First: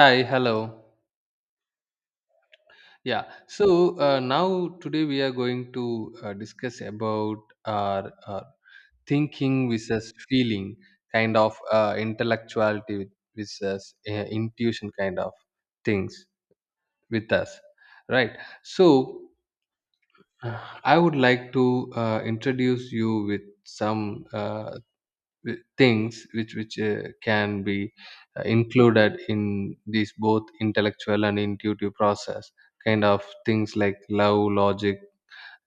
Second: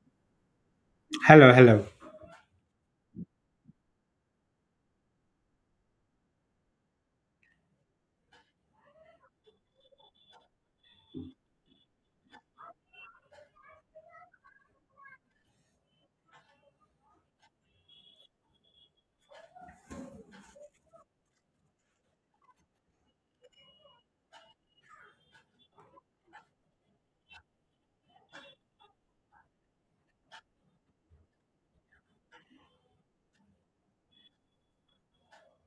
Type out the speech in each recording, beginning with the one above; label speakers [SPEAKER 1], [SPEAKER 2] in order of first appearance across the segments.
[SPEAKER 1] Hi, hello.
[SPEAKER 2] Hello, hello.
[SPEAKER 1] Now today we are going to discuss about our thinking versus feeling, kind of intellectuality versus intuition, kind of things with us, right? So uh, I would like to introduce you with some things which can be included in these both intellectual and intuitive process, kind of things like love, logic,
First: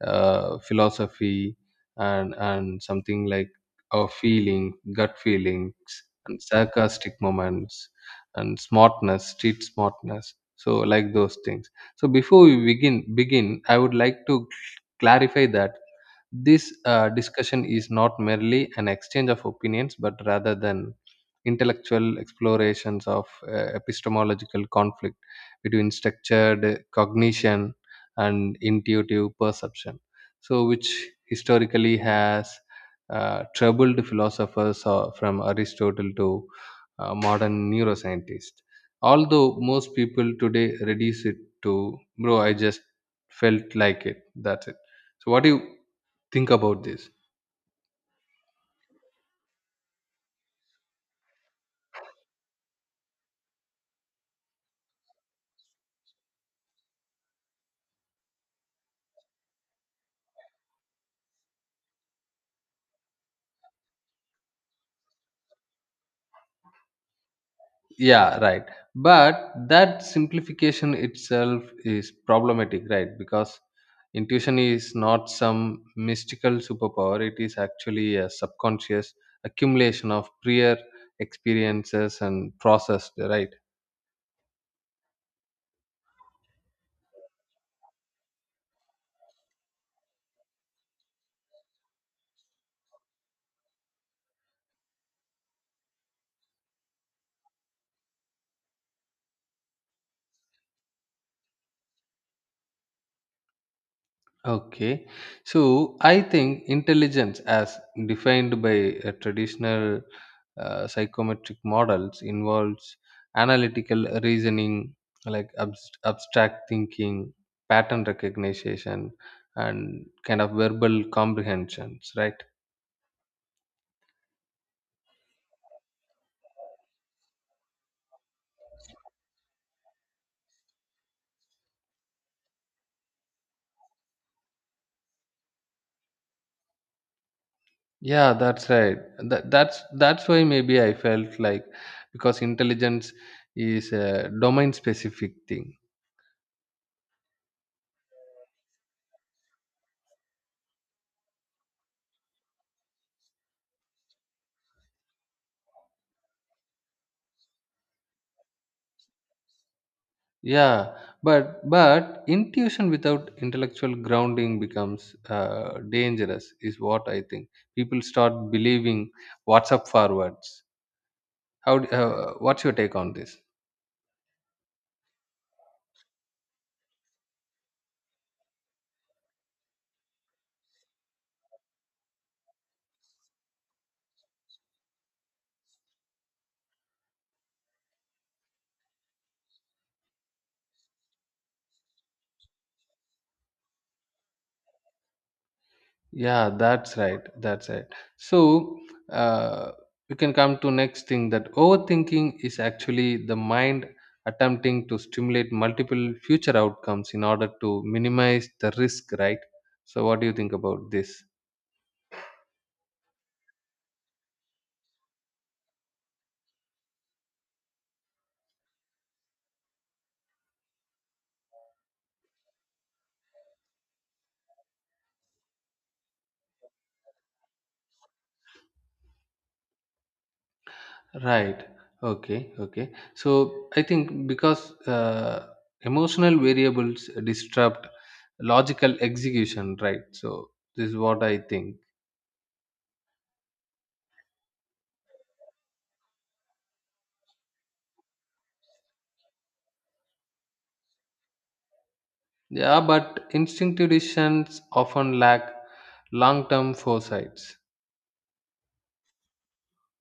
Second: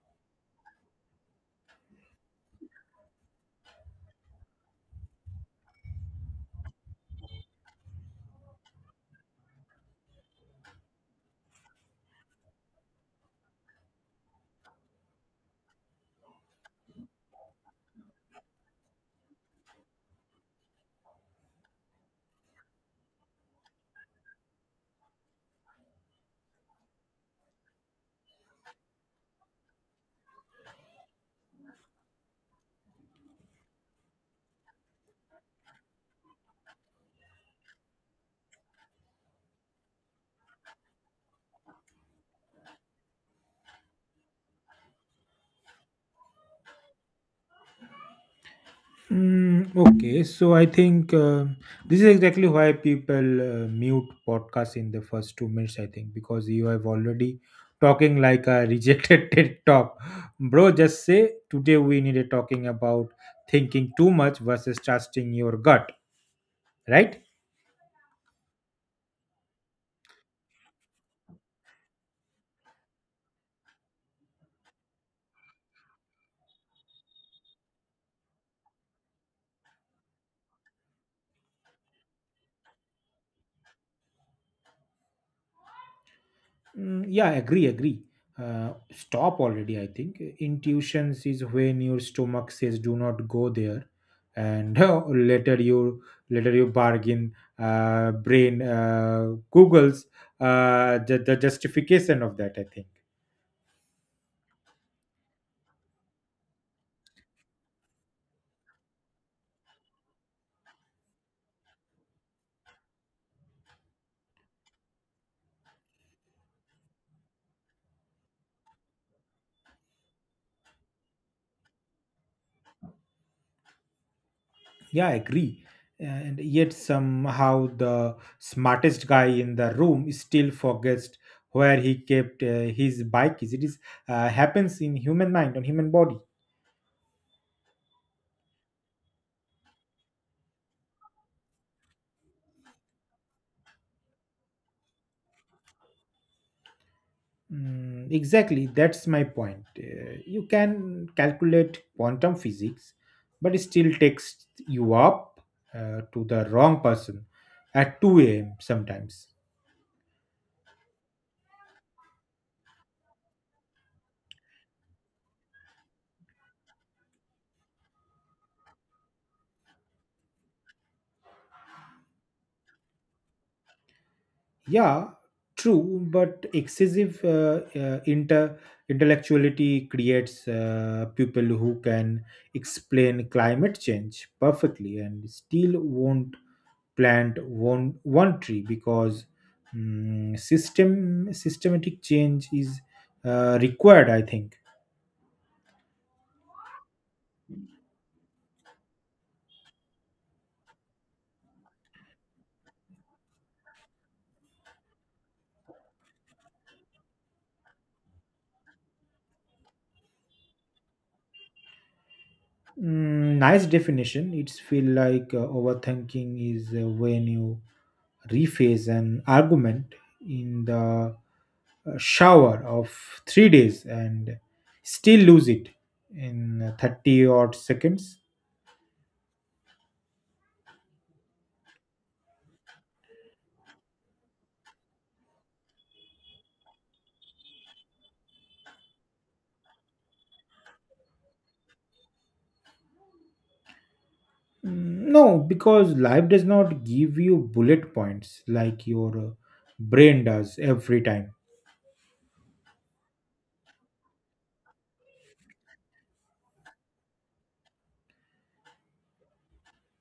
[SPEAKER 1] philosophy, and something like our feeling, gut feelings, and sarcastic moments, and smartness, street smartness, so like those things. So before we begin, I would like to clarify that this discussion is not merely an exchange of opinions, but rather than intellectual explorations of epistemological conflict between structured cognition and intuitive perception. So, which historically has troubled philosophers from Aristotle to modern neuroscientists. Although most people today reduce it to, bro, I just felt like it. That's it. So, what do you think about this?
[SPEAKER 2] Okay, so I think this is exactly why people mute podcasts in the first 2 minutes. I think because you have already talking like a rejected TED talk, bro. Just say today we need a talking about thinking too much versus trusting your gut, right?
[SPEAKER 1] Yeah, right, but that simplification itself is problematic, right? Because intuition is not some mystical superpower, it is actually a subconscious accumulation of prior experiences and processed, right?
[SPEAKER 2] Mm, yeah, agree, agree. Stop already, I think. Intuitions is when your stomach says do not go there, and later you later you bargain. Brain Google's the justification of that, I think.
[SPEAKER 1] Okay, so I think intelligence, as defined by traditional psychometric models, involves analytical reasoning, like abstract thinking, pattern recognition, and kind of verbal comprehensions, right?
[SPEAKER 2] Yeah, I agree. And yet somehow the smartest guy in the room still forgets where he kept his bike. Is it is happens in human mind on human body.
[SPEAKER 1] Yeah, that's right. That's why maybe I felt like, because intelligence is a domain specific thing.
[SPEAKER 2] Mm, exactly, that's my point. You can calculate quantum physics, but it still takes you up to the wrong person at 2 a.m. sometimes.
[SPEAKER 1] Yeah, but intuition without intellectual grounding becomes dangerous, is what I think. People start believing what's up forwards. How? What's your take on this?
[SPEAKER 2] Yeah, true, but excessive inter intellectuality creates people who can explain climate change perfectly and still won't plant one tree because systematic change is required, I think.
[SPEAKER 1] Yeah, that's right. That's right. So uh, we can come to next thing, that overthinking is actually the mind attempting to stimulate multiple future outcomes in order to minimize the risk. Right. So what do you think about this?
[SPEAKER 2] Nice definition. It's feel like overthinking is when you rephrase an argument in the shower of 3 days and still lose it in 30 odd seconds.
[SPEAKER 1] Right. Okay. Okay. So I think because emotional variables disrupt logical execution, right? So this is what I think.
[SPEAKER 2] Mm, no, because life does not give you bullet points like your brain does every time.
[SPEAKER 1] Yeah, but instinctive decisions often lack long-term foresights.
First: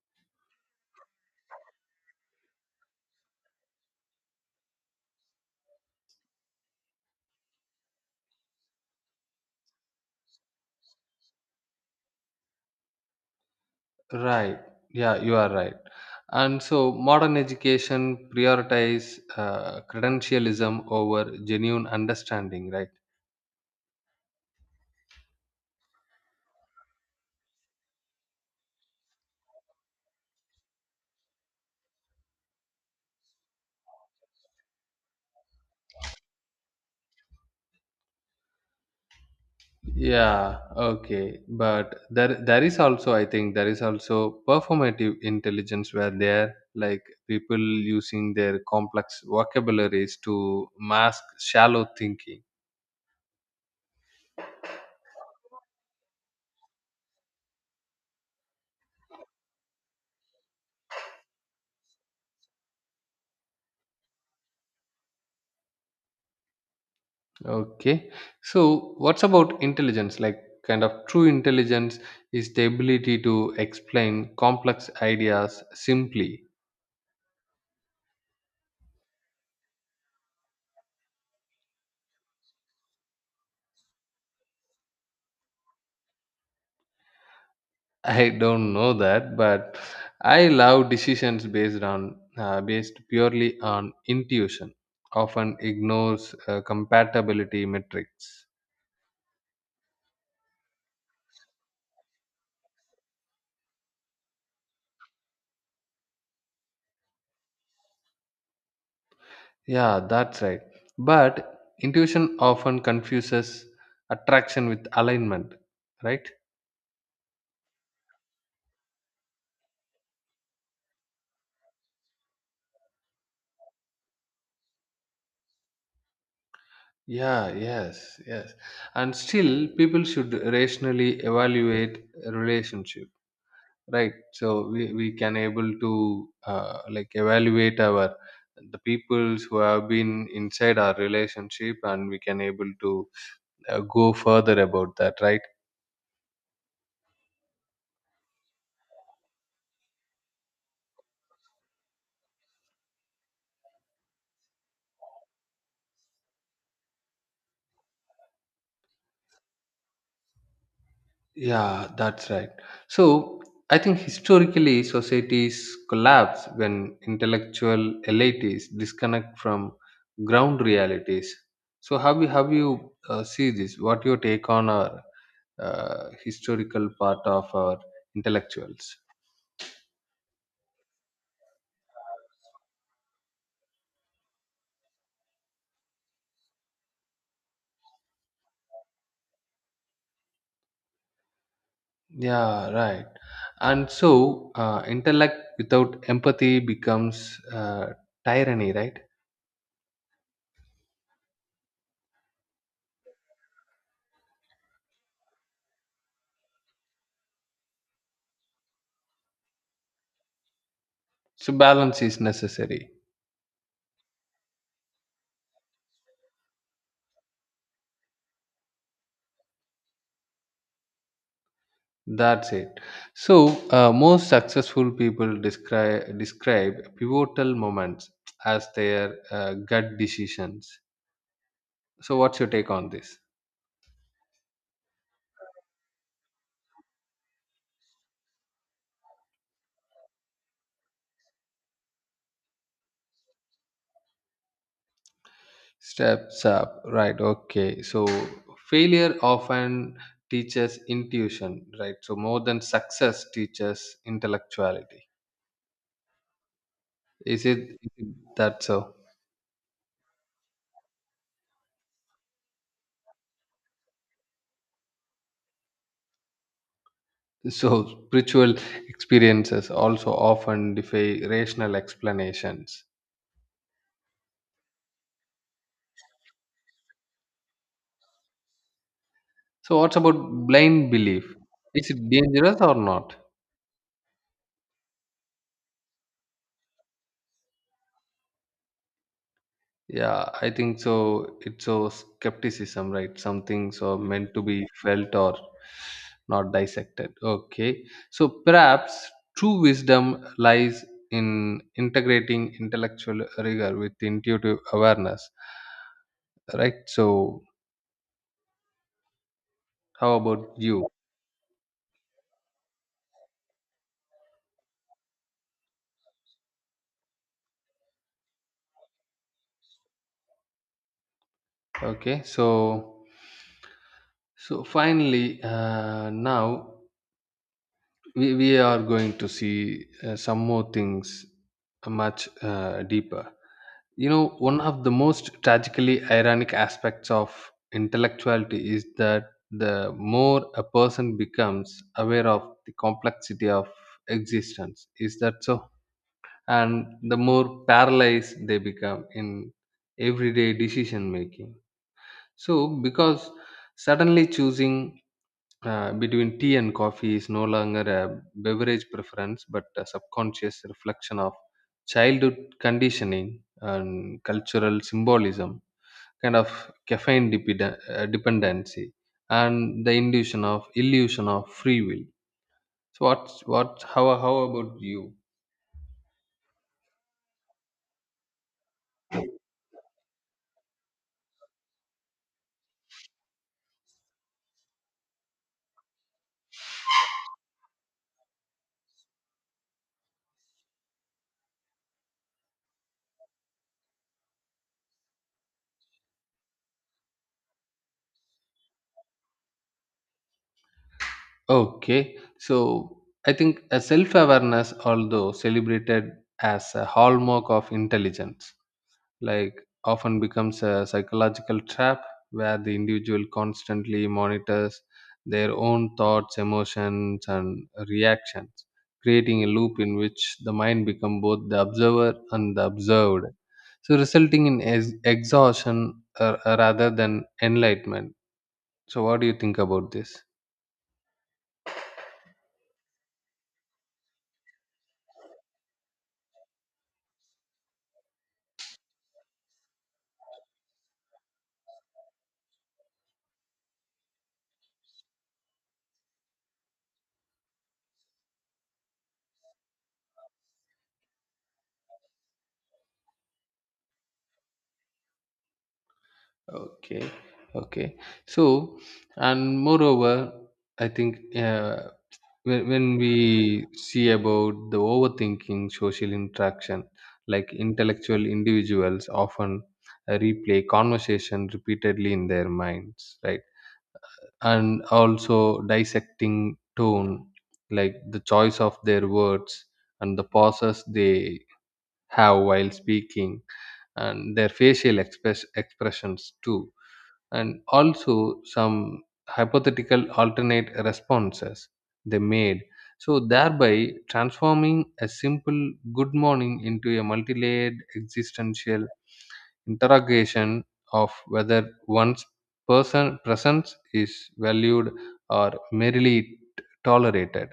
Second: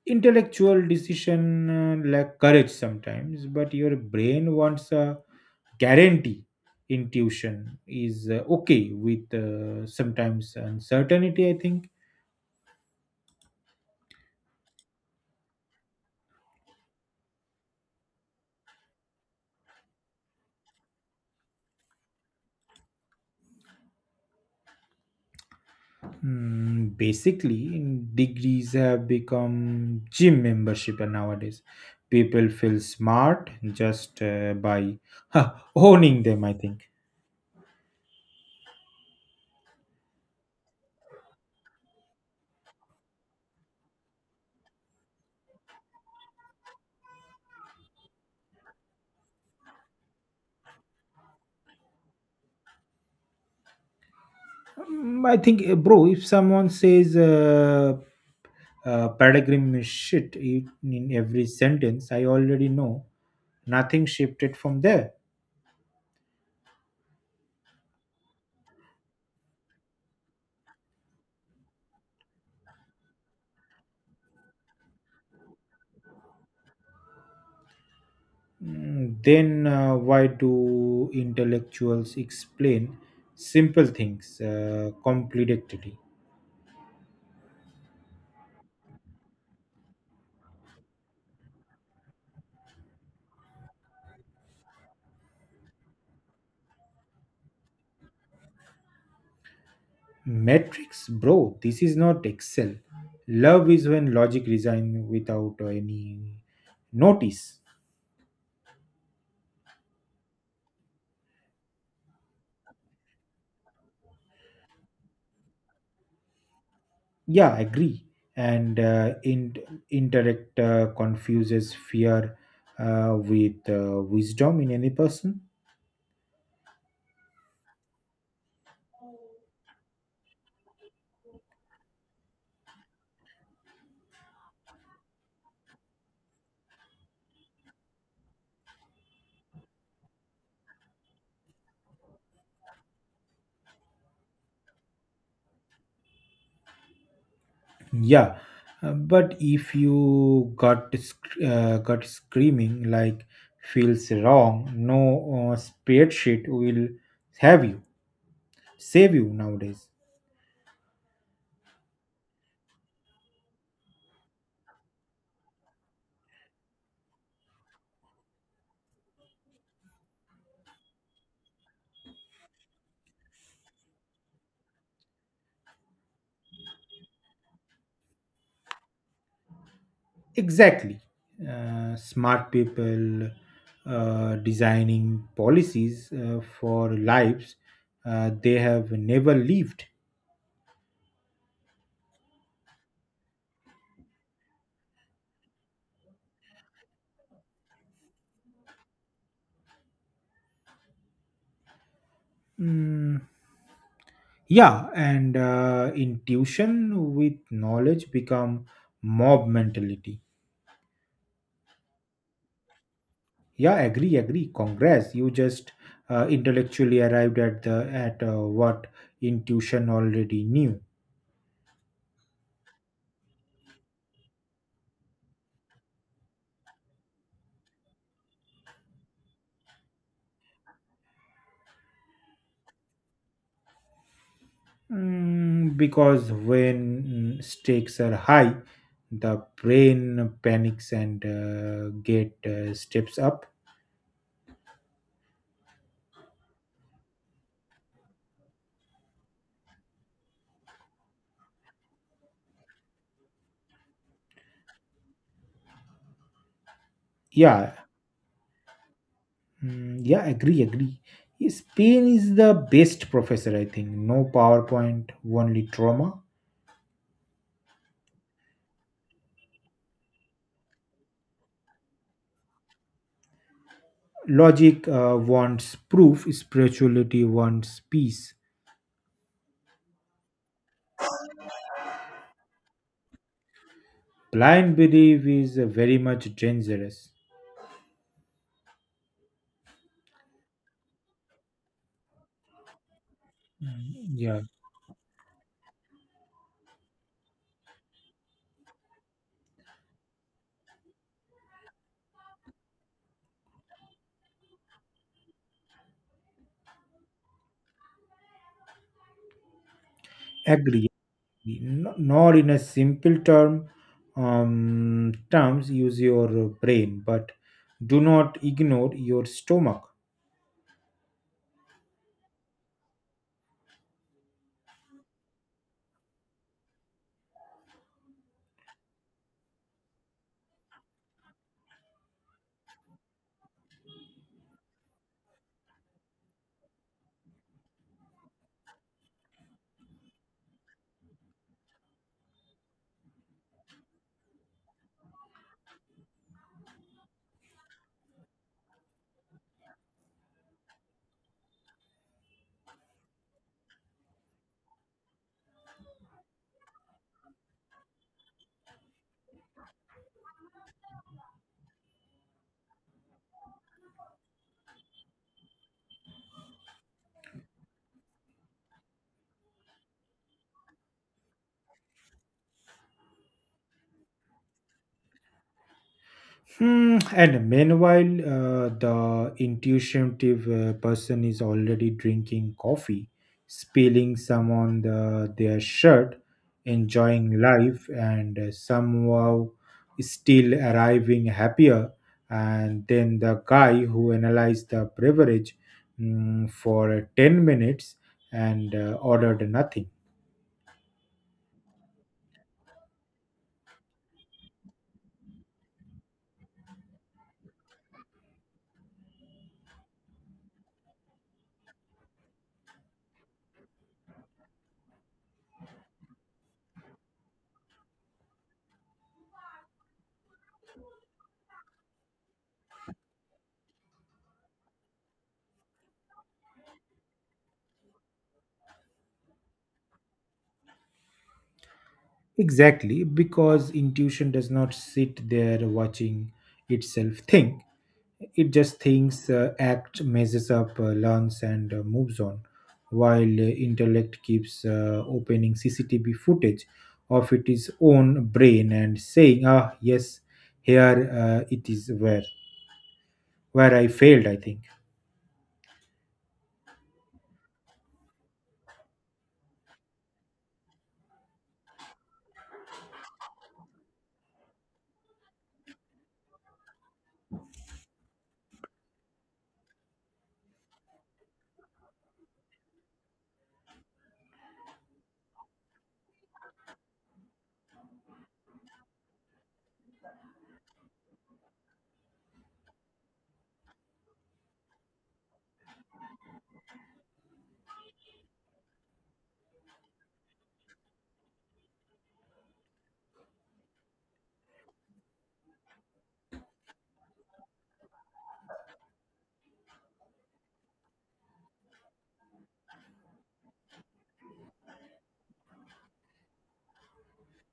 [SPEAKER 2] Intellectual decision lack courage sometimes, but your brain wants a guarantee. Intuition is okay with sometimes uncertainty, I think.
[SPEAKER 1] Right. Yeah, you are right. And so modern education prioritize credentialism over genuine understanding, right?
[SPEAKER 2] Basically degrees have become gym membership nowadays. People feel smart just by owning them, I think.
[SPEAKER 1] Yeah, okay. But there is also, I think there is also performative intelligence where there, like, people using their complex vocabularies to mask shallow thinking.
[SPEAKER 2] I think, bro, if someone says paradigm is shit in every sentence, I already know nothing shifted from there.
[SPEAKER 1] Okay. So what's about intelligence? Like, kind of true intelligence is the ability to explain complex ideas simply.
[SPEAKER 2] Then why do intellectuals explain simple things complicatedly?
[SPEAKER 1] I don't know that, but I love decisions based on based purely on intuition. Often ignores compatibility metrics.
[SPEAKER 2] Metrics, bro, this is not Excel. Love is when logic resigns without any notice.
[SPEAKER 1] Yeah, that's right. But intuition often confuses attraction with alignment, right?
[SPEAKER 2] Yeah, agree. And intellect confuses fear with wisdom in any person.
[SPEAKER 1] Yeah, yes, yes. And still, people should rationally evaluate a relationship. Right, so we can able to like evaluate our the peoples who have been inside our relationship, and we can able to go further about that, right?
[SPEAKER 2] Yeah, but if you got screaming like feels wrong, no spreadsheet will have you save you nowadays.
[SPEAKER 1] Yeah, that's right. So I think historically societies collapse when intellectual elites disconnect from ground realities. So how you, how you see this? What your take on our historical part of our intellectuals?
[SPEAKER 2] Exactly, smart people designing policies for lives they have never lived.
[SPEAKER 1] Yeah, right. And so, intellect without empathy becomes tyranny, right?
[SPEAKER 2] Mm, yeah, and intuition with knowledge become mob mentality.
[SPEAKER 1] So, balance is necessary.
[SPEAKER 2] Yeah, agree, agree, congrats. You just intellectually arrived at what intuition already knew.
[SPEAKER 1] That's it. So, most successful people describe pivotal moments as their gut decisions. So, what's your take on this?
[SPEAKER 2] Because when stakes are high, the brain panics and get steps up.
[SPEAKER 1] Steps up, right? Okay. So, failure often teaches intuition, right? So, more than success teaches intellectuality.
[SPEAKER 2] Yeah,
[SPEAKER 1] Is it that so?
[SPEAKER 2] mm, yeah, agree, agree. Yes, pain is the best professor, I think. No powerpoint, only trauma.
[SPEAKER 1] So, spiritual experiences also often defy rational explanations.
[SPEAKER 2] Logic wants proof. Spirituality wants peace.
[SPEAKER 1] So, what's about blind belief? Is it dangerous or not?
[SPEAKER 2] Blind belief is very much dangerous.
[SPEAKER 1] Yeah, I think so. It's so skepticism, right? Some things are meant
[SPEAKER 2] Yeah.
[SPEAKER 1] to be felt or not dissected. Okay. So perhaps true wisdom lies in integrating intellectual rigor with intuitive awareness, right? So, how about you?
[SPEAKER 2] Agree. No- Not in a simple terms, use your brain, but do not ignore your stomach.
[SPEAKER 1] Okay, so so finally, now we are going to see some more things much deeper. You know, one of the most tragically ironic aspects of intellectuality is that the more a person becomes aware of the complexity of existence, is that so? And the more paralyzed they become in everyday decision making. So, because suddenly choosing, between tea and coffee is no longer a beverage preference but a subconscious reflection of childhood conditioning and cultural symbolism, kind of caffeine dependency, and the illusion of free will. So what's what? How about you?
[SPEAKER 2] And meanwhile, the intuitive person is already drinking coffee, spilling some on their shirt, enjoying life, and somehow still arriving happier. And then the guy who analyzed the beverage for 10 minutes and ordered nothing.
[SPEAKER 1] Okay, so I think a self awareness, although celebrated as a hallmark of intelligence, like, often becomes a psychological trap where the individual constantly monitors their own thoughts, emotions, and reactions, creating a loop in which the mind becomes both the observer and the observed, so resulting in exhaustion rather than enlightenment. So, what do you think about this?
[SPEAKER 2] Exactly, because intuition does not sit there watching itself think. It just thinks, acts, messes up, learns, and moves on, while intellect keeps opening CCTV footage of its own brain and saying, "Ah, yes, here it is where I failed," I think.
[SPEAKER 1] Okay, okay. So, and moreover, I think. When we see about the overthinking social interaction, like intellectual individuals often replay conversation repeatedly in their minds, right? And also dissecting tone, like the choice of their words, and the pauses they have while speaking, and their facial expressions too, and also some hypothetical alternate responses they made, so thereby transforming a simple good morning into a multi-layered existential interrogation of whether one's person presence is valued or merely tolerated.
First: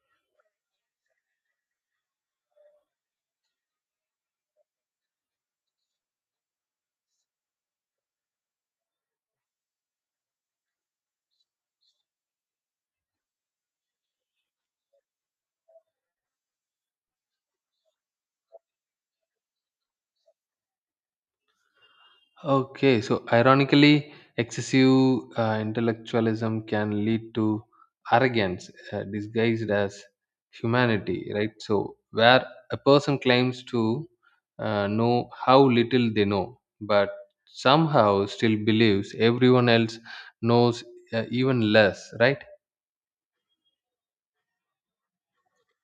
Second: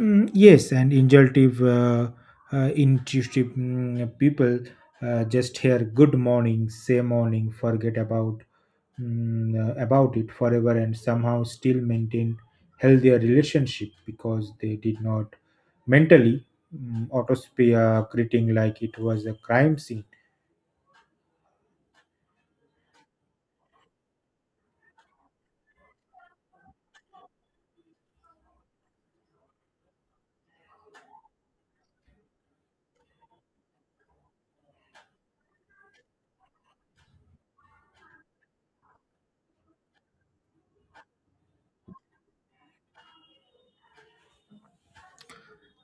[SPEAKER 2] Mm, yes, and intuitive people just hear "good morning," say "morning," forget about it forever, and somehow still maintain healthier relationship because they did not mentally autopsy a greeting like it was a crime scene.
[SPEAKER 1] Okay, so ironically, excessive intellectualism can lead to arrogance disguised as humanity, right? So, where a person claims to know how little they know, but somehow still believes everyone else knows even less, right?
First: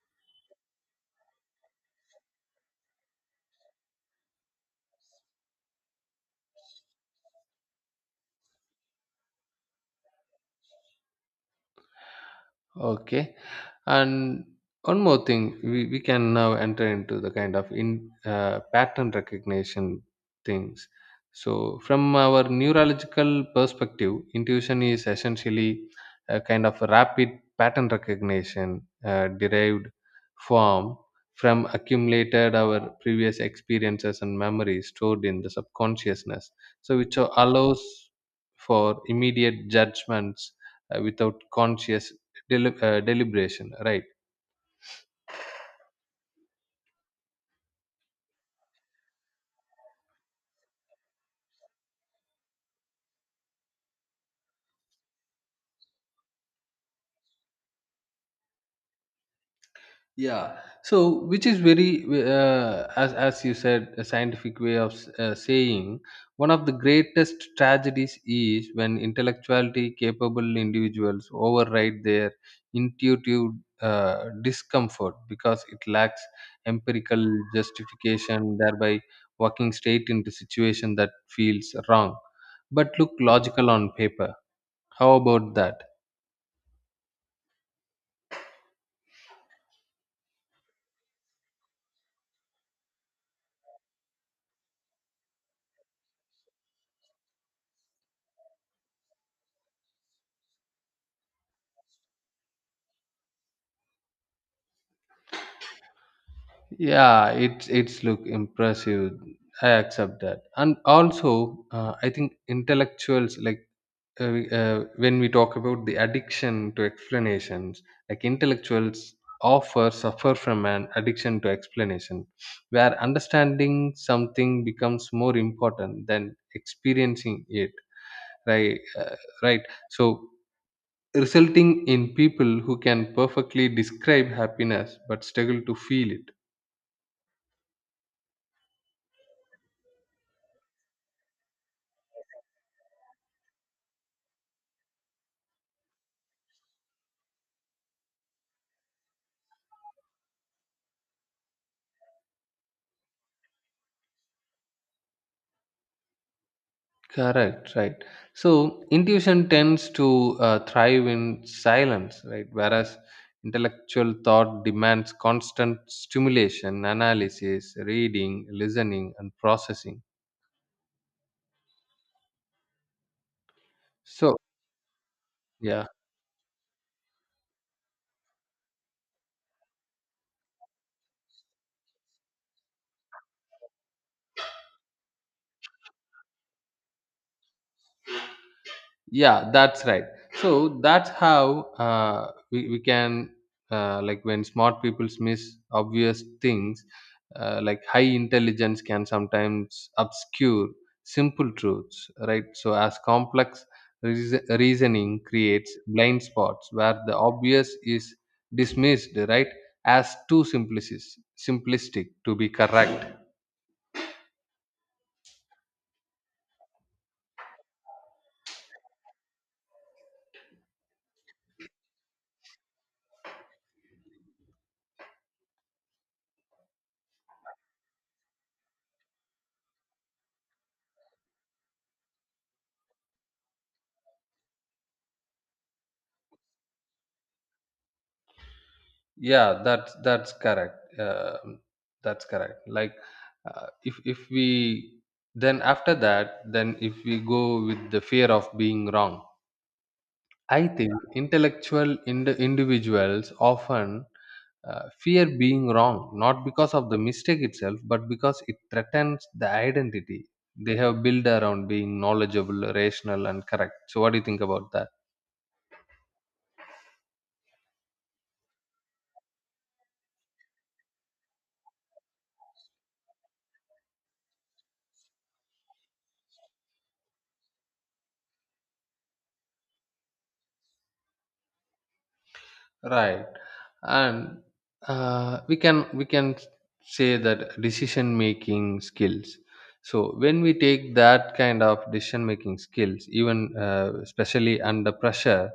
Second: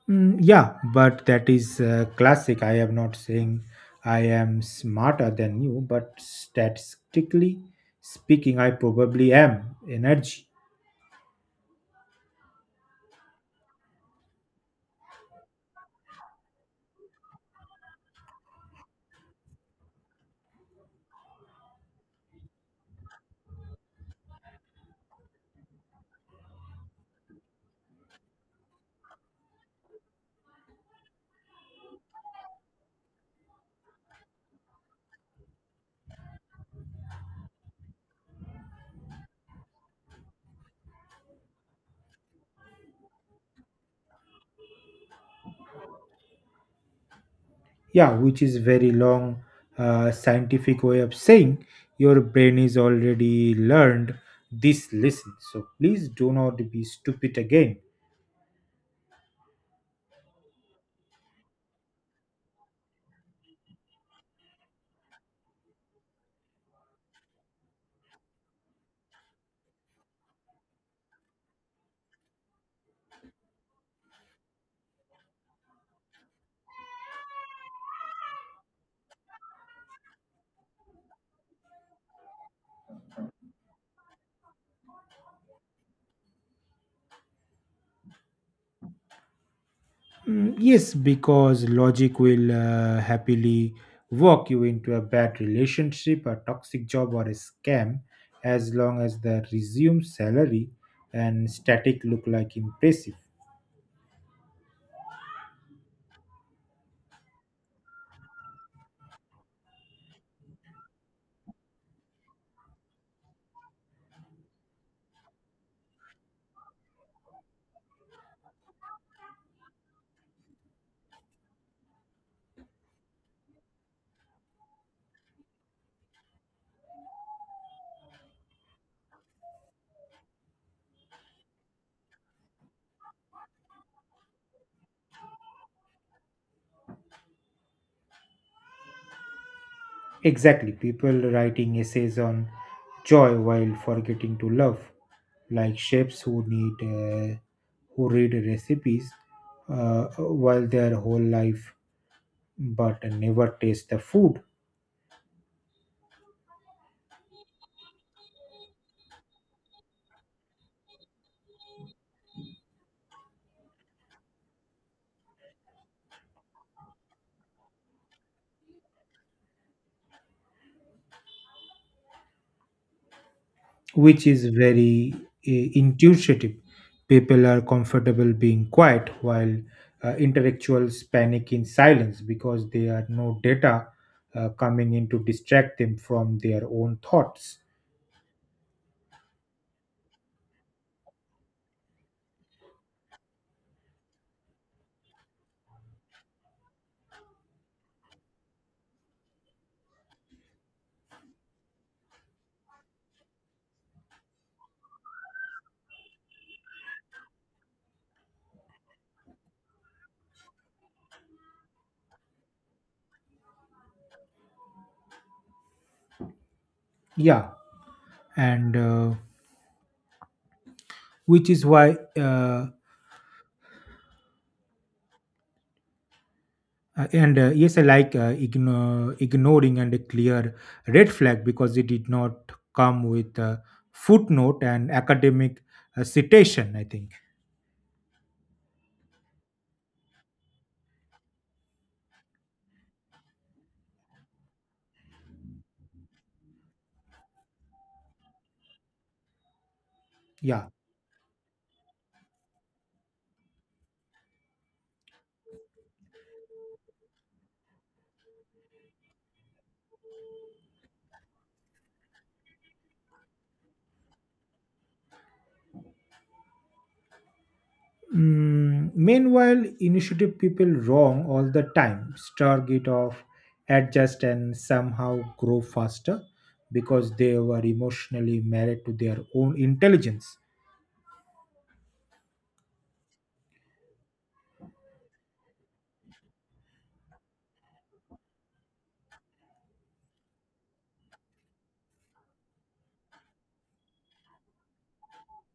[SPEAKER 2] Mm, yeah, but that is classic. I am not saying I am smarter than you, but statistically speaking, I probably am energy.
[SPEAKER 1] Okay. And one more thing, we can now enter into the kind of in pattern recognition things. So, from our neurological perspective, intuition is essentially a kind of rapid pattern recognition derived form from accumulated our previous experiences and memories stored in the subconsciousness. So, which allows for immediate judgments without conscious deliberation, right?
[SPEAKER 2] Yeah, which is very long scientific way of saying your brain is already learned this lesson. So please do not be stupid again.
[SPEAKER 1] Yeah. So which is very as you said a scientific way of saying, one of the greatest tragedies is when intellectuality capable individuals override their intuitive discomfort because it lacks empirical justification, thereby walking straight into situation that feels wrong but look logical on paper. How about that?
[SPEAKER 2] Mm, yes, because logic will happily walk you into a bad relationship, a toxic job, or a scam as long as the resume salary and static look like impressive.
[SPEAKER 1] Yeah, it's look impressive. I accept that, and also I think intellectuals like, when we talk about the addiction to explanations, like intellectuals offer suffer from an addiction to explanation, where understanding something becomes more important than experiencing it. Right, right. So resulting in people who can perfectly describe happiness but struggle to feel it.
[SPEAKER 2] Exactly, people writing essays on joy while forgetting to love, like chefs who read recipes while their whole life but never taste the food.
[SPEAKER 1] Correct, right. So intuition tends to thrive in silence, right? Whereas intellectual thought demands constant stimulation, analysis, reading, listening, and processing.
[SPEAKER 2] Which
[SPEAKER 1] So,
[SPEAKER 2] is very
[SPEAKER 1] yeah.
[SPEAKER 2] intuitive. People are comfortable being quiet while intellectuals panic in silence because there are no data coming in to distract them from their own thoughts.
[SPEAKER 1] Yeah, that's right. So that's how we can like, when smart people miss obvious things, like high intelligence can sometimes obscure simple truths, right? So as complex reasoning creates blind spots where the obvious is dismissed, right, as too simplistic to be correct.
[SPEAKER 2] Yeah, and which is why. And Yes, I like ignoring and a clear red flag because it did not come with a footnote and academic citation, I think,
[SPEAKER 1] Yeah, that's correct. Um, that's correct, like, if we then after that, then if we go with the fear of being wrong, I
[SPEAKER 2] yeah.
[SPEAKER 1] think intellectual individuals often fear being wrong, not because of the mistake itself but because it threatens the identity they have built around being knowledgeable, rational and correct. So what do you think about that?
[SPEAKER 2] Meanwhile, initiative people wrong all the time, start it off, adjust, and somehow grow faster because they were emotionally married to their own intelligence.
[SPEAKER 1] Right, and we can say that decision making skills, so when we take that kind of decision making skills, even especially under pressure,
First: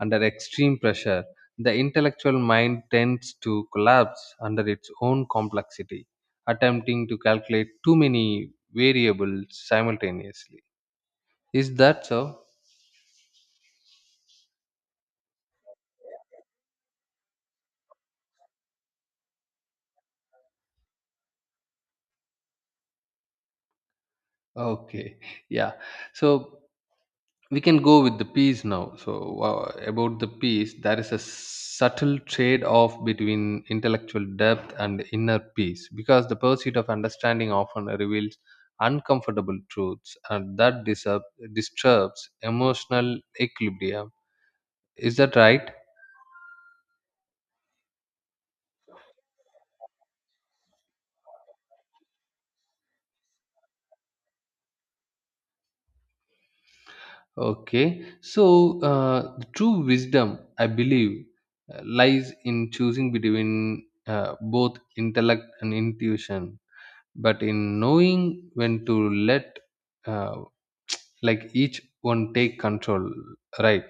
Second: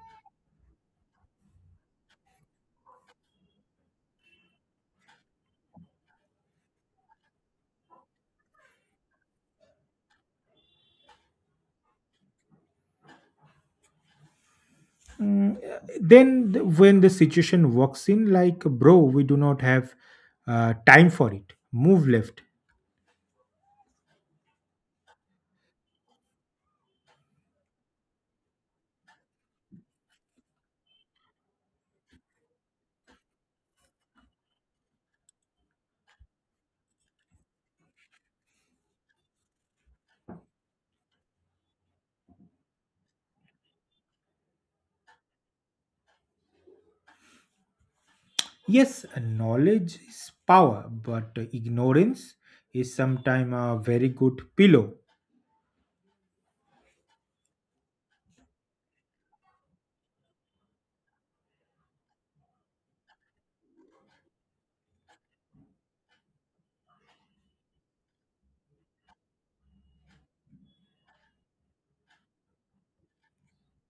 [SPEAKER 1] under extreme pressure, the intellectual mind tends to collapse under its own complexity, attempting to calculate too many variables simultaneously. Is that so?
[SPEAKER 2] Mm, then, when the situation walks in, like, bro, we do not have time for it, move left.
[SPEAKER 1] Okay, yeah. So we can go with the peace now. So wow, about the peace, there is a subtle trade off between intellectual depth and inner peace because the pursuit of understanding often reveals uncomfortable truths and that disturbs emotional equilibrium. Is that right?
[SPEAKER 2] Yes, knowledge is power, but ignorance is sometimes a very good pillow.
[SPEAKER 1] Okay, so the true wisdom I believe lies in choosing between both intellect and intuition, but in knowing when to let uh, like each one take control, right?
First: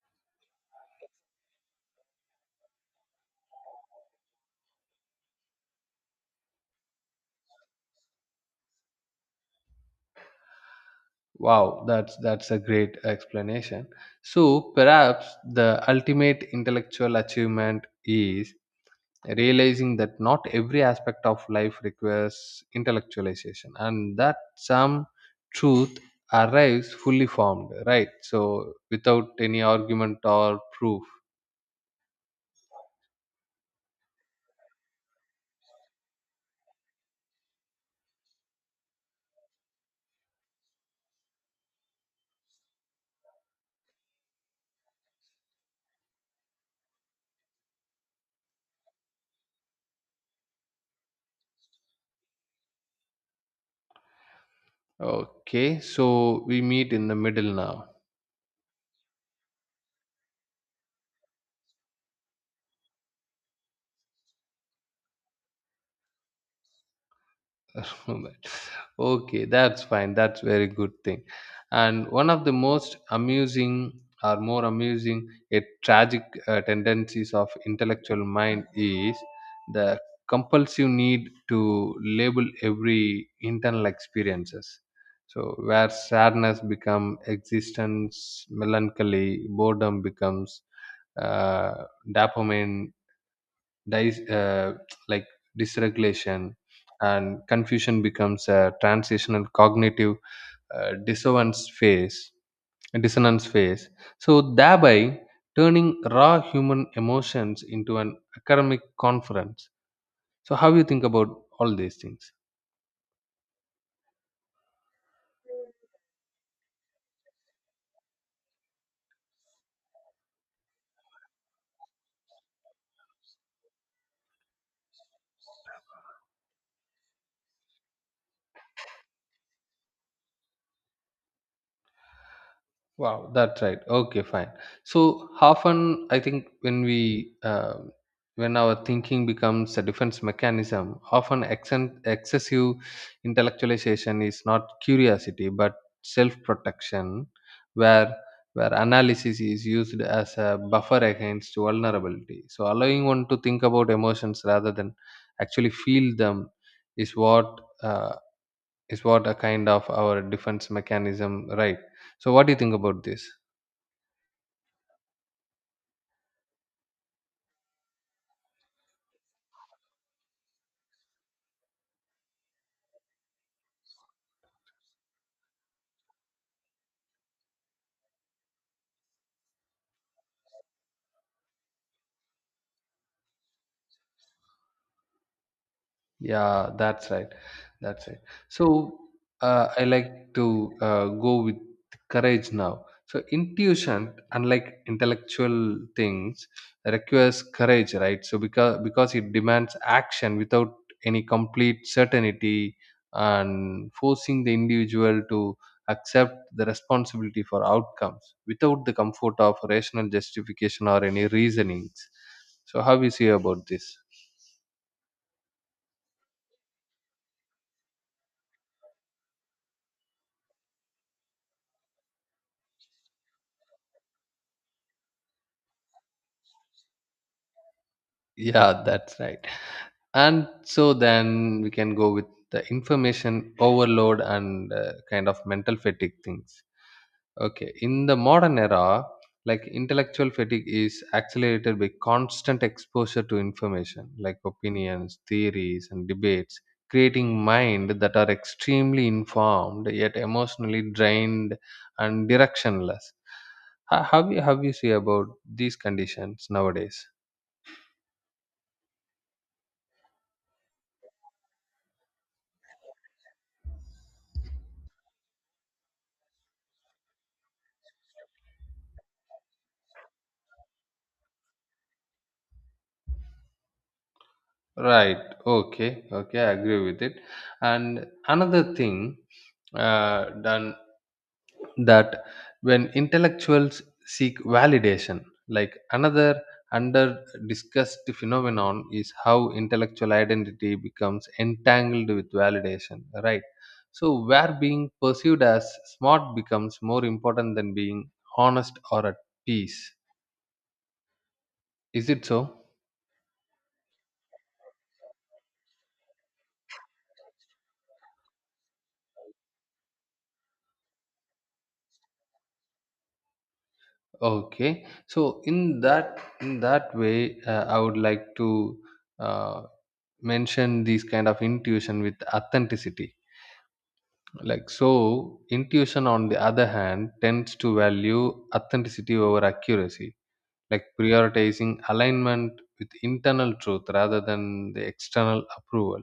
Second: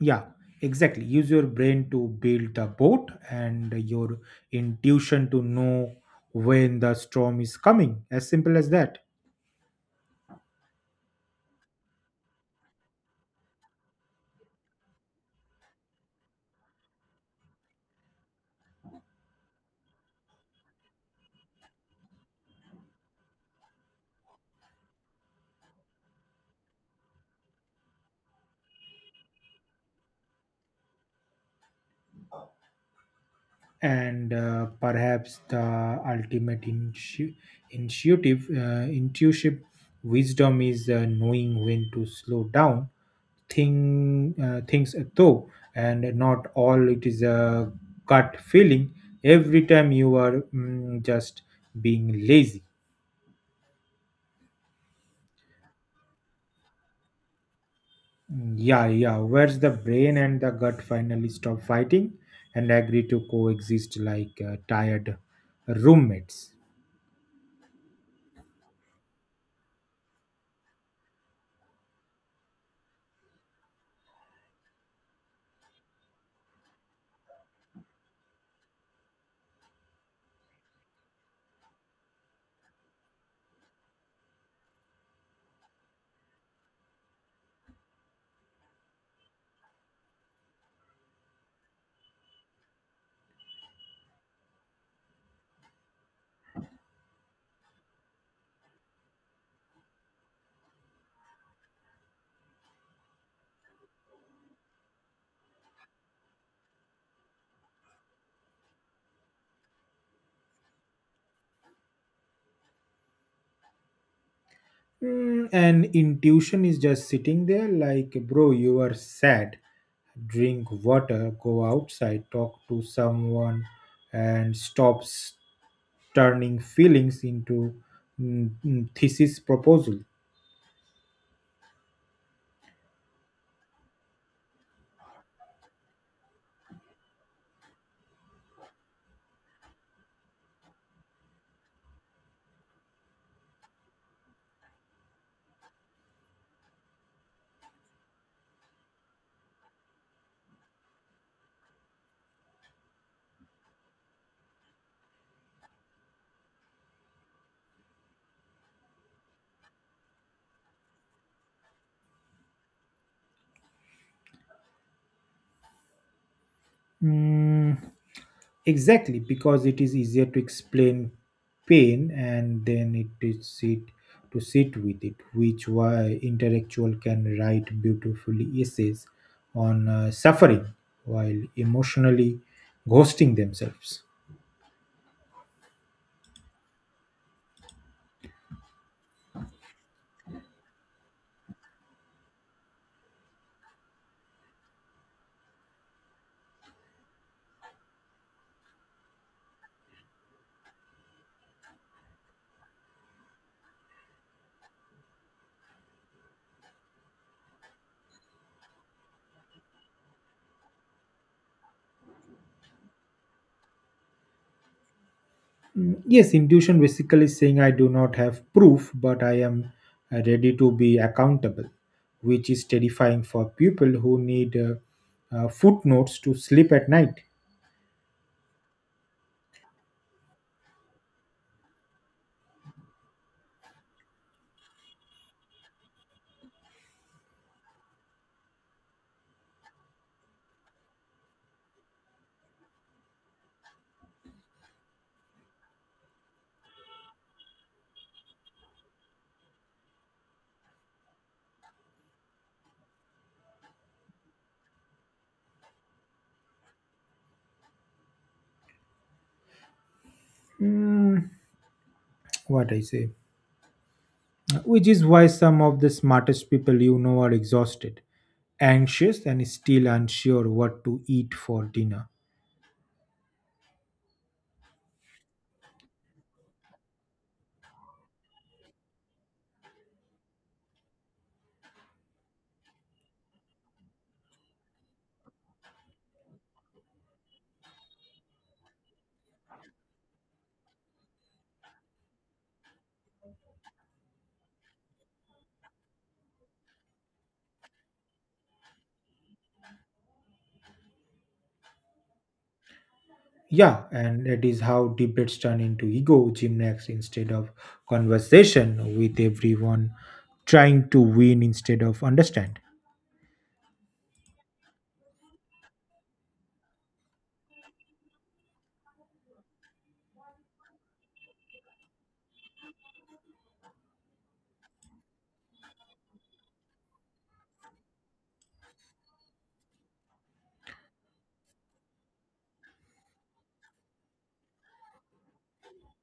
[SPEAKER 2] Yeah, exactly. Use your brain to build a boat and your intuition to know when the storm is coming. As simple as that.
[SPEAKER 1] Wow, that's a great explanation. So perhaps the ultimate intellectual achievement is realizing that not every aspect of life requires intellectualization, and that some truth arrives fully formed, right? So without any argument or proof.
[SPEAKER 2] And perhaps the ultimate intuitive wisdom is knowing when to slow down things though, and not all it is a gut feeling every time you are just being lazy.
[SPEAKER 1] Okay, so we meet in the middle now.
[SPEAKER 2] Yeah, yeah. Where's the brain and the gut finally stop fighting and agree to coexist like tired roommates?
[SPEAKER 1] Okay, that's fine, that's very good thing. And one of the most amusing or more amusing, a tragic tendencies of intellectual mind is the compulsive need to label every internal experiences, so where sadness become existence melancholy, boredom becomes uh, dopamine dis- uh, like dysregulation, and confusion becomes a transitional cognitive dissonance phase dissonance phase, so thereby turning raw human emotions into an academic conference. So how you think about all these things?
[SPEAKER 2] And intuition is just sitting there like, bro, you are sad. Drink water, go outside, talk to someone, and stop turning feelings into thesis proposal.
[SPEAKER 1] Wow, that's right. Okay, fine. So often, I think when we when our thinking becomes a defense mechanism, often accent, excessive intellectualization is not curiosity but self-protection, where analysis is used as a buffer against vulnerability. So allowing one to think about emotions rather than actually feel them is what uh, is what a kind of our defense mechanism, right? So what do you think about this?
[SPEAKER 2] Mm, exactly, because it is easier to explain pain and then it is sit to sit with it, which why intellectual can write beautifully essays on suffering while emotionally ghosting themselves.
[SPEAKER 1] Yeah, that's right. That's right. So I like to go with courage now. So intuition, unlike intellectual things, requires courage, right? So because it demands action without any complete certainty and forcing the individual to accept the responsibility for outcomes without the comfort of rational justification or any reasonings. So how do you see about this?
[SPEAKER 2] Mm, yes, intuition basically saying I do not have proof, but I am ready to be accountable, which is terrifying for people who need footnotes to sleep at night.
[SPEAKER 1] Yeah, that's right. And so then we can go with the information overload and kind of mental fatigue things okay in the modern era, like intellectual fatigue is accelerated by constant exposure to information like opinions, theories and debates, creating mind that are extremely informed yet emotionally drained and directionless. How you see about these conditions nowadays?
[SPEAKER 2] Mm, what I say. Which is why some of the smartest people you know are exhausted, anxious, and still unsure what to eat for dinner.
[SPEAKER 1] Right. Okay. Okay. I agree with it. And another thing done that when intellectuals seek validation, like another under discussed phenomenon is how intellectual identity becomes entangled with validation. Right. So where being perceived as smart becomes more important than being honest or at peace. Is it so?
[SPEAKER 2] Yeah, and that is how debates turn into ego gymnastics instead of conversation, with everyone trying to win instead of understand.
[SPEAKER 1] Okay, so in that way, I would like to uh, mention these kind of intuition with authenticity. Like so, intuition on the other hand tends to value authenticity over accuracy, like prioritizing alignment with internal truth rather than the external approval.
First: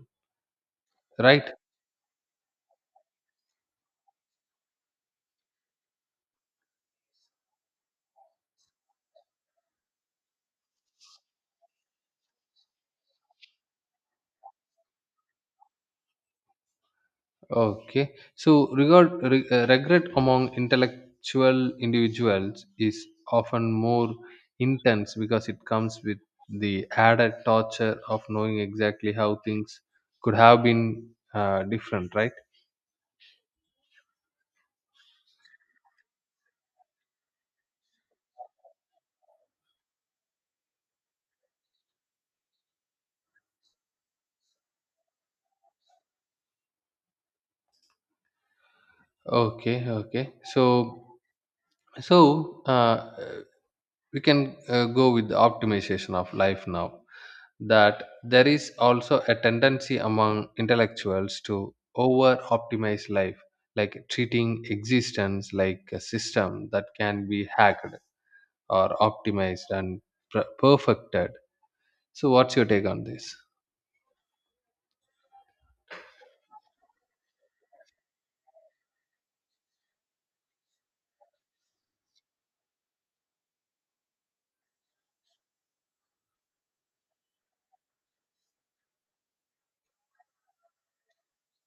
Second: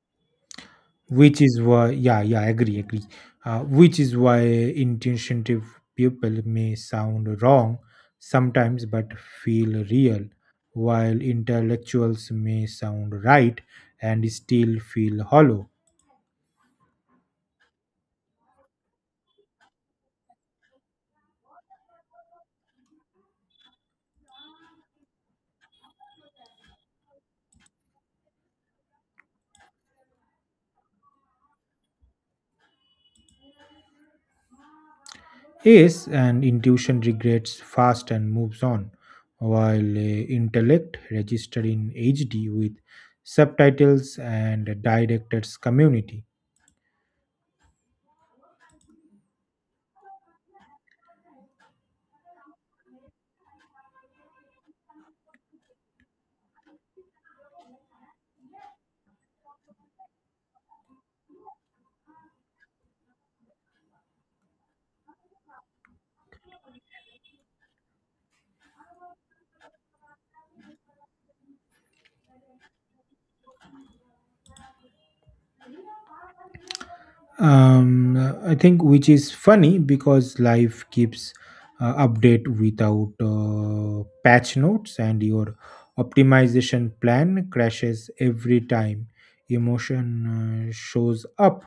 [SPEAKER 2] Which
[SPEAKER 1] Right?
[SPEAKER 2] is why, yeah, yeah, agree, agree, which is why intentionative people may sound wrong sometimes but feel real, while intellectuals may sound right and still feel hollow.
[SPEAKER 1] Okay. So regret among intellectual individuals is often more intense because it comes with the added torture of knowing exactly how things could have been different, right?
[SPEAKER 2] Yes, and intuition regrets fast and moves on, while intellect registered in HD with subtitles and directors community.
[SPEAKER 1] Okay, okay. So we can go with the optimization of life now. That there is also a tendency among intellectuals to over optimize life, like treating existence like a system that can be hacked or optimized and perfected. So, what's your take on this?
[SPEAKER 2] um I think which is funny because life keeps update without patch notes, and your optimization plan crashes every time emotion shows up.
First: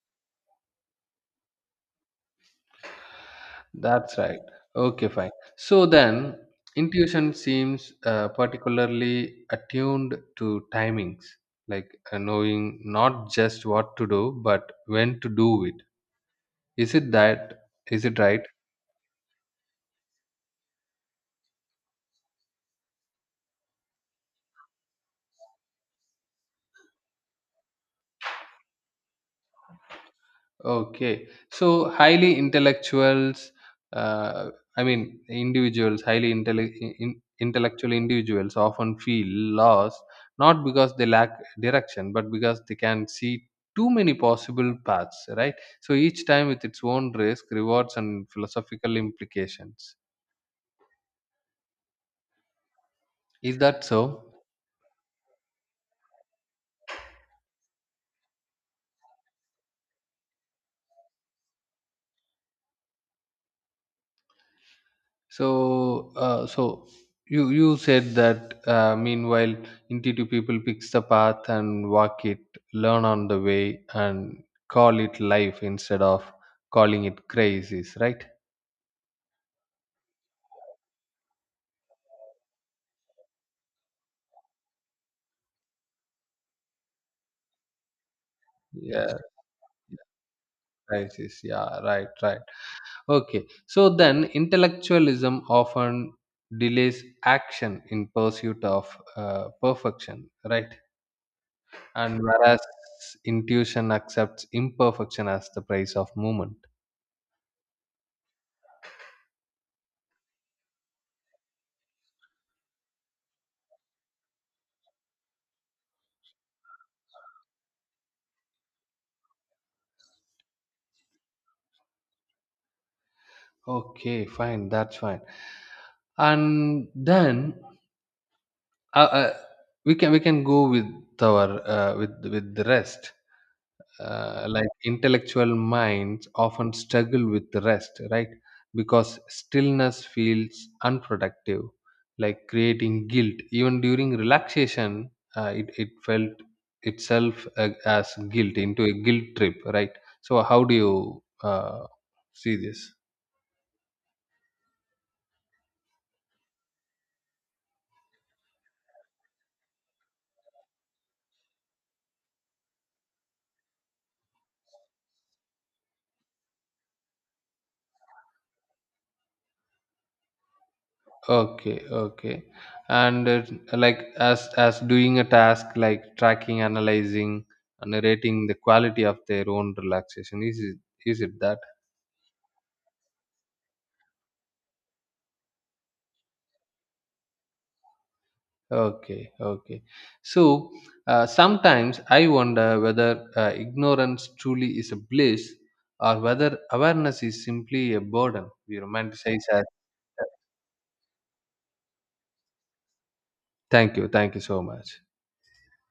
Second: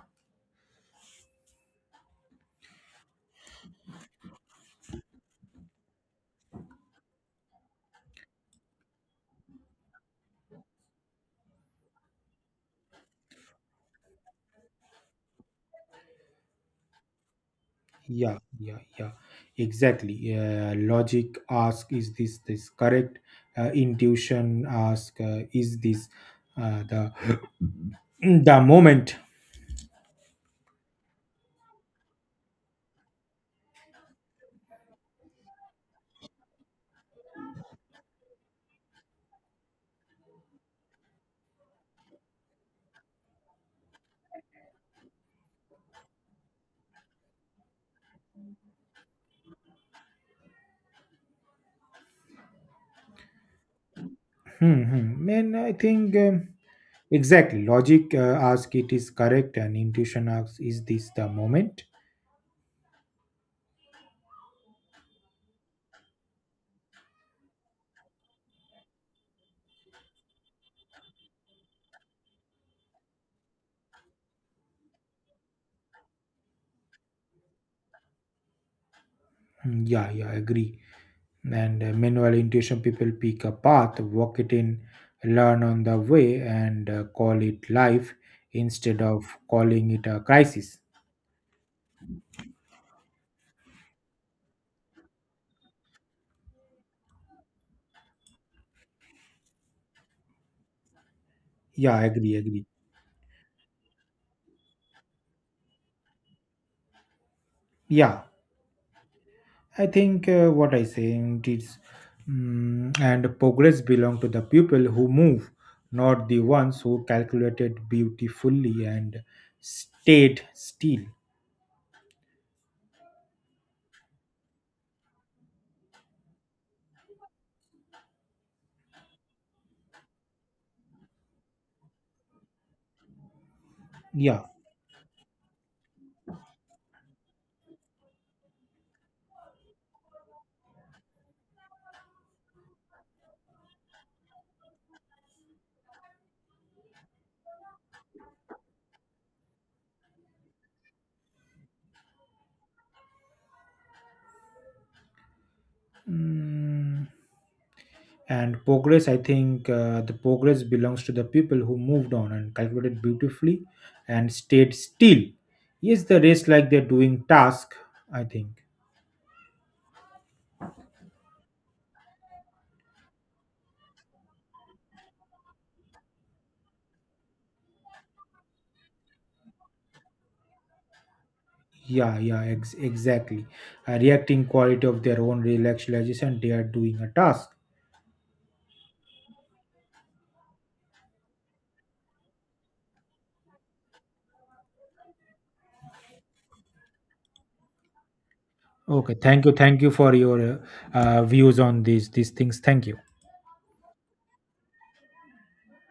[SPEAKER 1] That's right. Okay, fine. So then, intuition seems particularly attuned to timings, like knowing not just what to do, but when to do it. Is it that? Is it
[SPEAKER 2] Yeah,
[SPEAKER 1] right?
[SPEAKER 2] yeah, yeah, exactly. Logic ask, is this correct? Intuition ask, is this the the moment?
[SPEAKER 1] Okay. So highly intellectuals, uh, I mean individuals, intellectual individuals often feel lost not because they lack direction, but because they can see too many possible paths, right? So each time with its own risk, rewards, and philosophical implications. Is that so?
[SPEAKER 2] Hmm, hmm. And I think, exactly. Logic asks it is correct, and intuition asks is this the moment?
[SPEAKER 1] So, so you said that meanwhile, intuitive people picks the path and walk it, learn on the way, and call it life instead of calling it crisis, right?
[SPEAKER 2] Mm, yeah, yeah, I agree. And meanwhile, intuition people pick a path, walk it in, learn on the way, and call it life instead
[SPEAKER 1] Yes. Yeah,
[SPEAKER 2] of calling it a crisis.
[SPEAKER 1] crisis. Yeah, right, right. Okay. So then, intellectualism often delays action in pursuit of perfection, right?
[SPEAKER 2] Yeah, I
[SPEAKER 1] And
[SPEAKER 2] agree,
[SPEAKER 1] whereas
[SPEAKER 2] agree.
[SPEAKER 1] intuition accepts imperfection as the price of movement.
[SPEAKER 2] Yeah, I think what I say it is, and progress belong to the people who move, not the ones who calculated beautifully and stayed still.
[SPEAKER 1] Okay, fine. That's fine. And then uh, uh, we can go with our with the rest.
[SPEAKER 2] Yeah.
[SPEAKER 1] Like intellectual minds often struggle with the rest, right? Because stillness feels unproductive, like creating guilt. Even during relaxation, it felt itself as guilt into a guilt trip, right? So how do you see this?
[SPEAKER 2] Mm, and progress, I think, the progress belongs to the people who moved on and calculated beautifully and stayed still. Yes, the race, like they're doing task, I think.
[SPEAKER 1] Okay, okay. And like as doing a task like tracking, analyzing, and rating the quality of their own relaxation. Is it that?
[SPEAKER 2] Yeah, yeah, exactly, a reacting quality of their own relaxation, they are doing a task.
[SPEAKER 1] Okay, okay. So sometimes I wonder whether ignorance truly is a bliss, or whether awareness is simply a burden we
[SPEAKER 2] Okay, thank
[SPEAKER 1] romanticize
[SPEAKER 2] you,
[SPEAKER 1] as.
[SPEAKER 2] thank you for your views on these things. Thank you.
[SPEAKER 1] Thank you so much.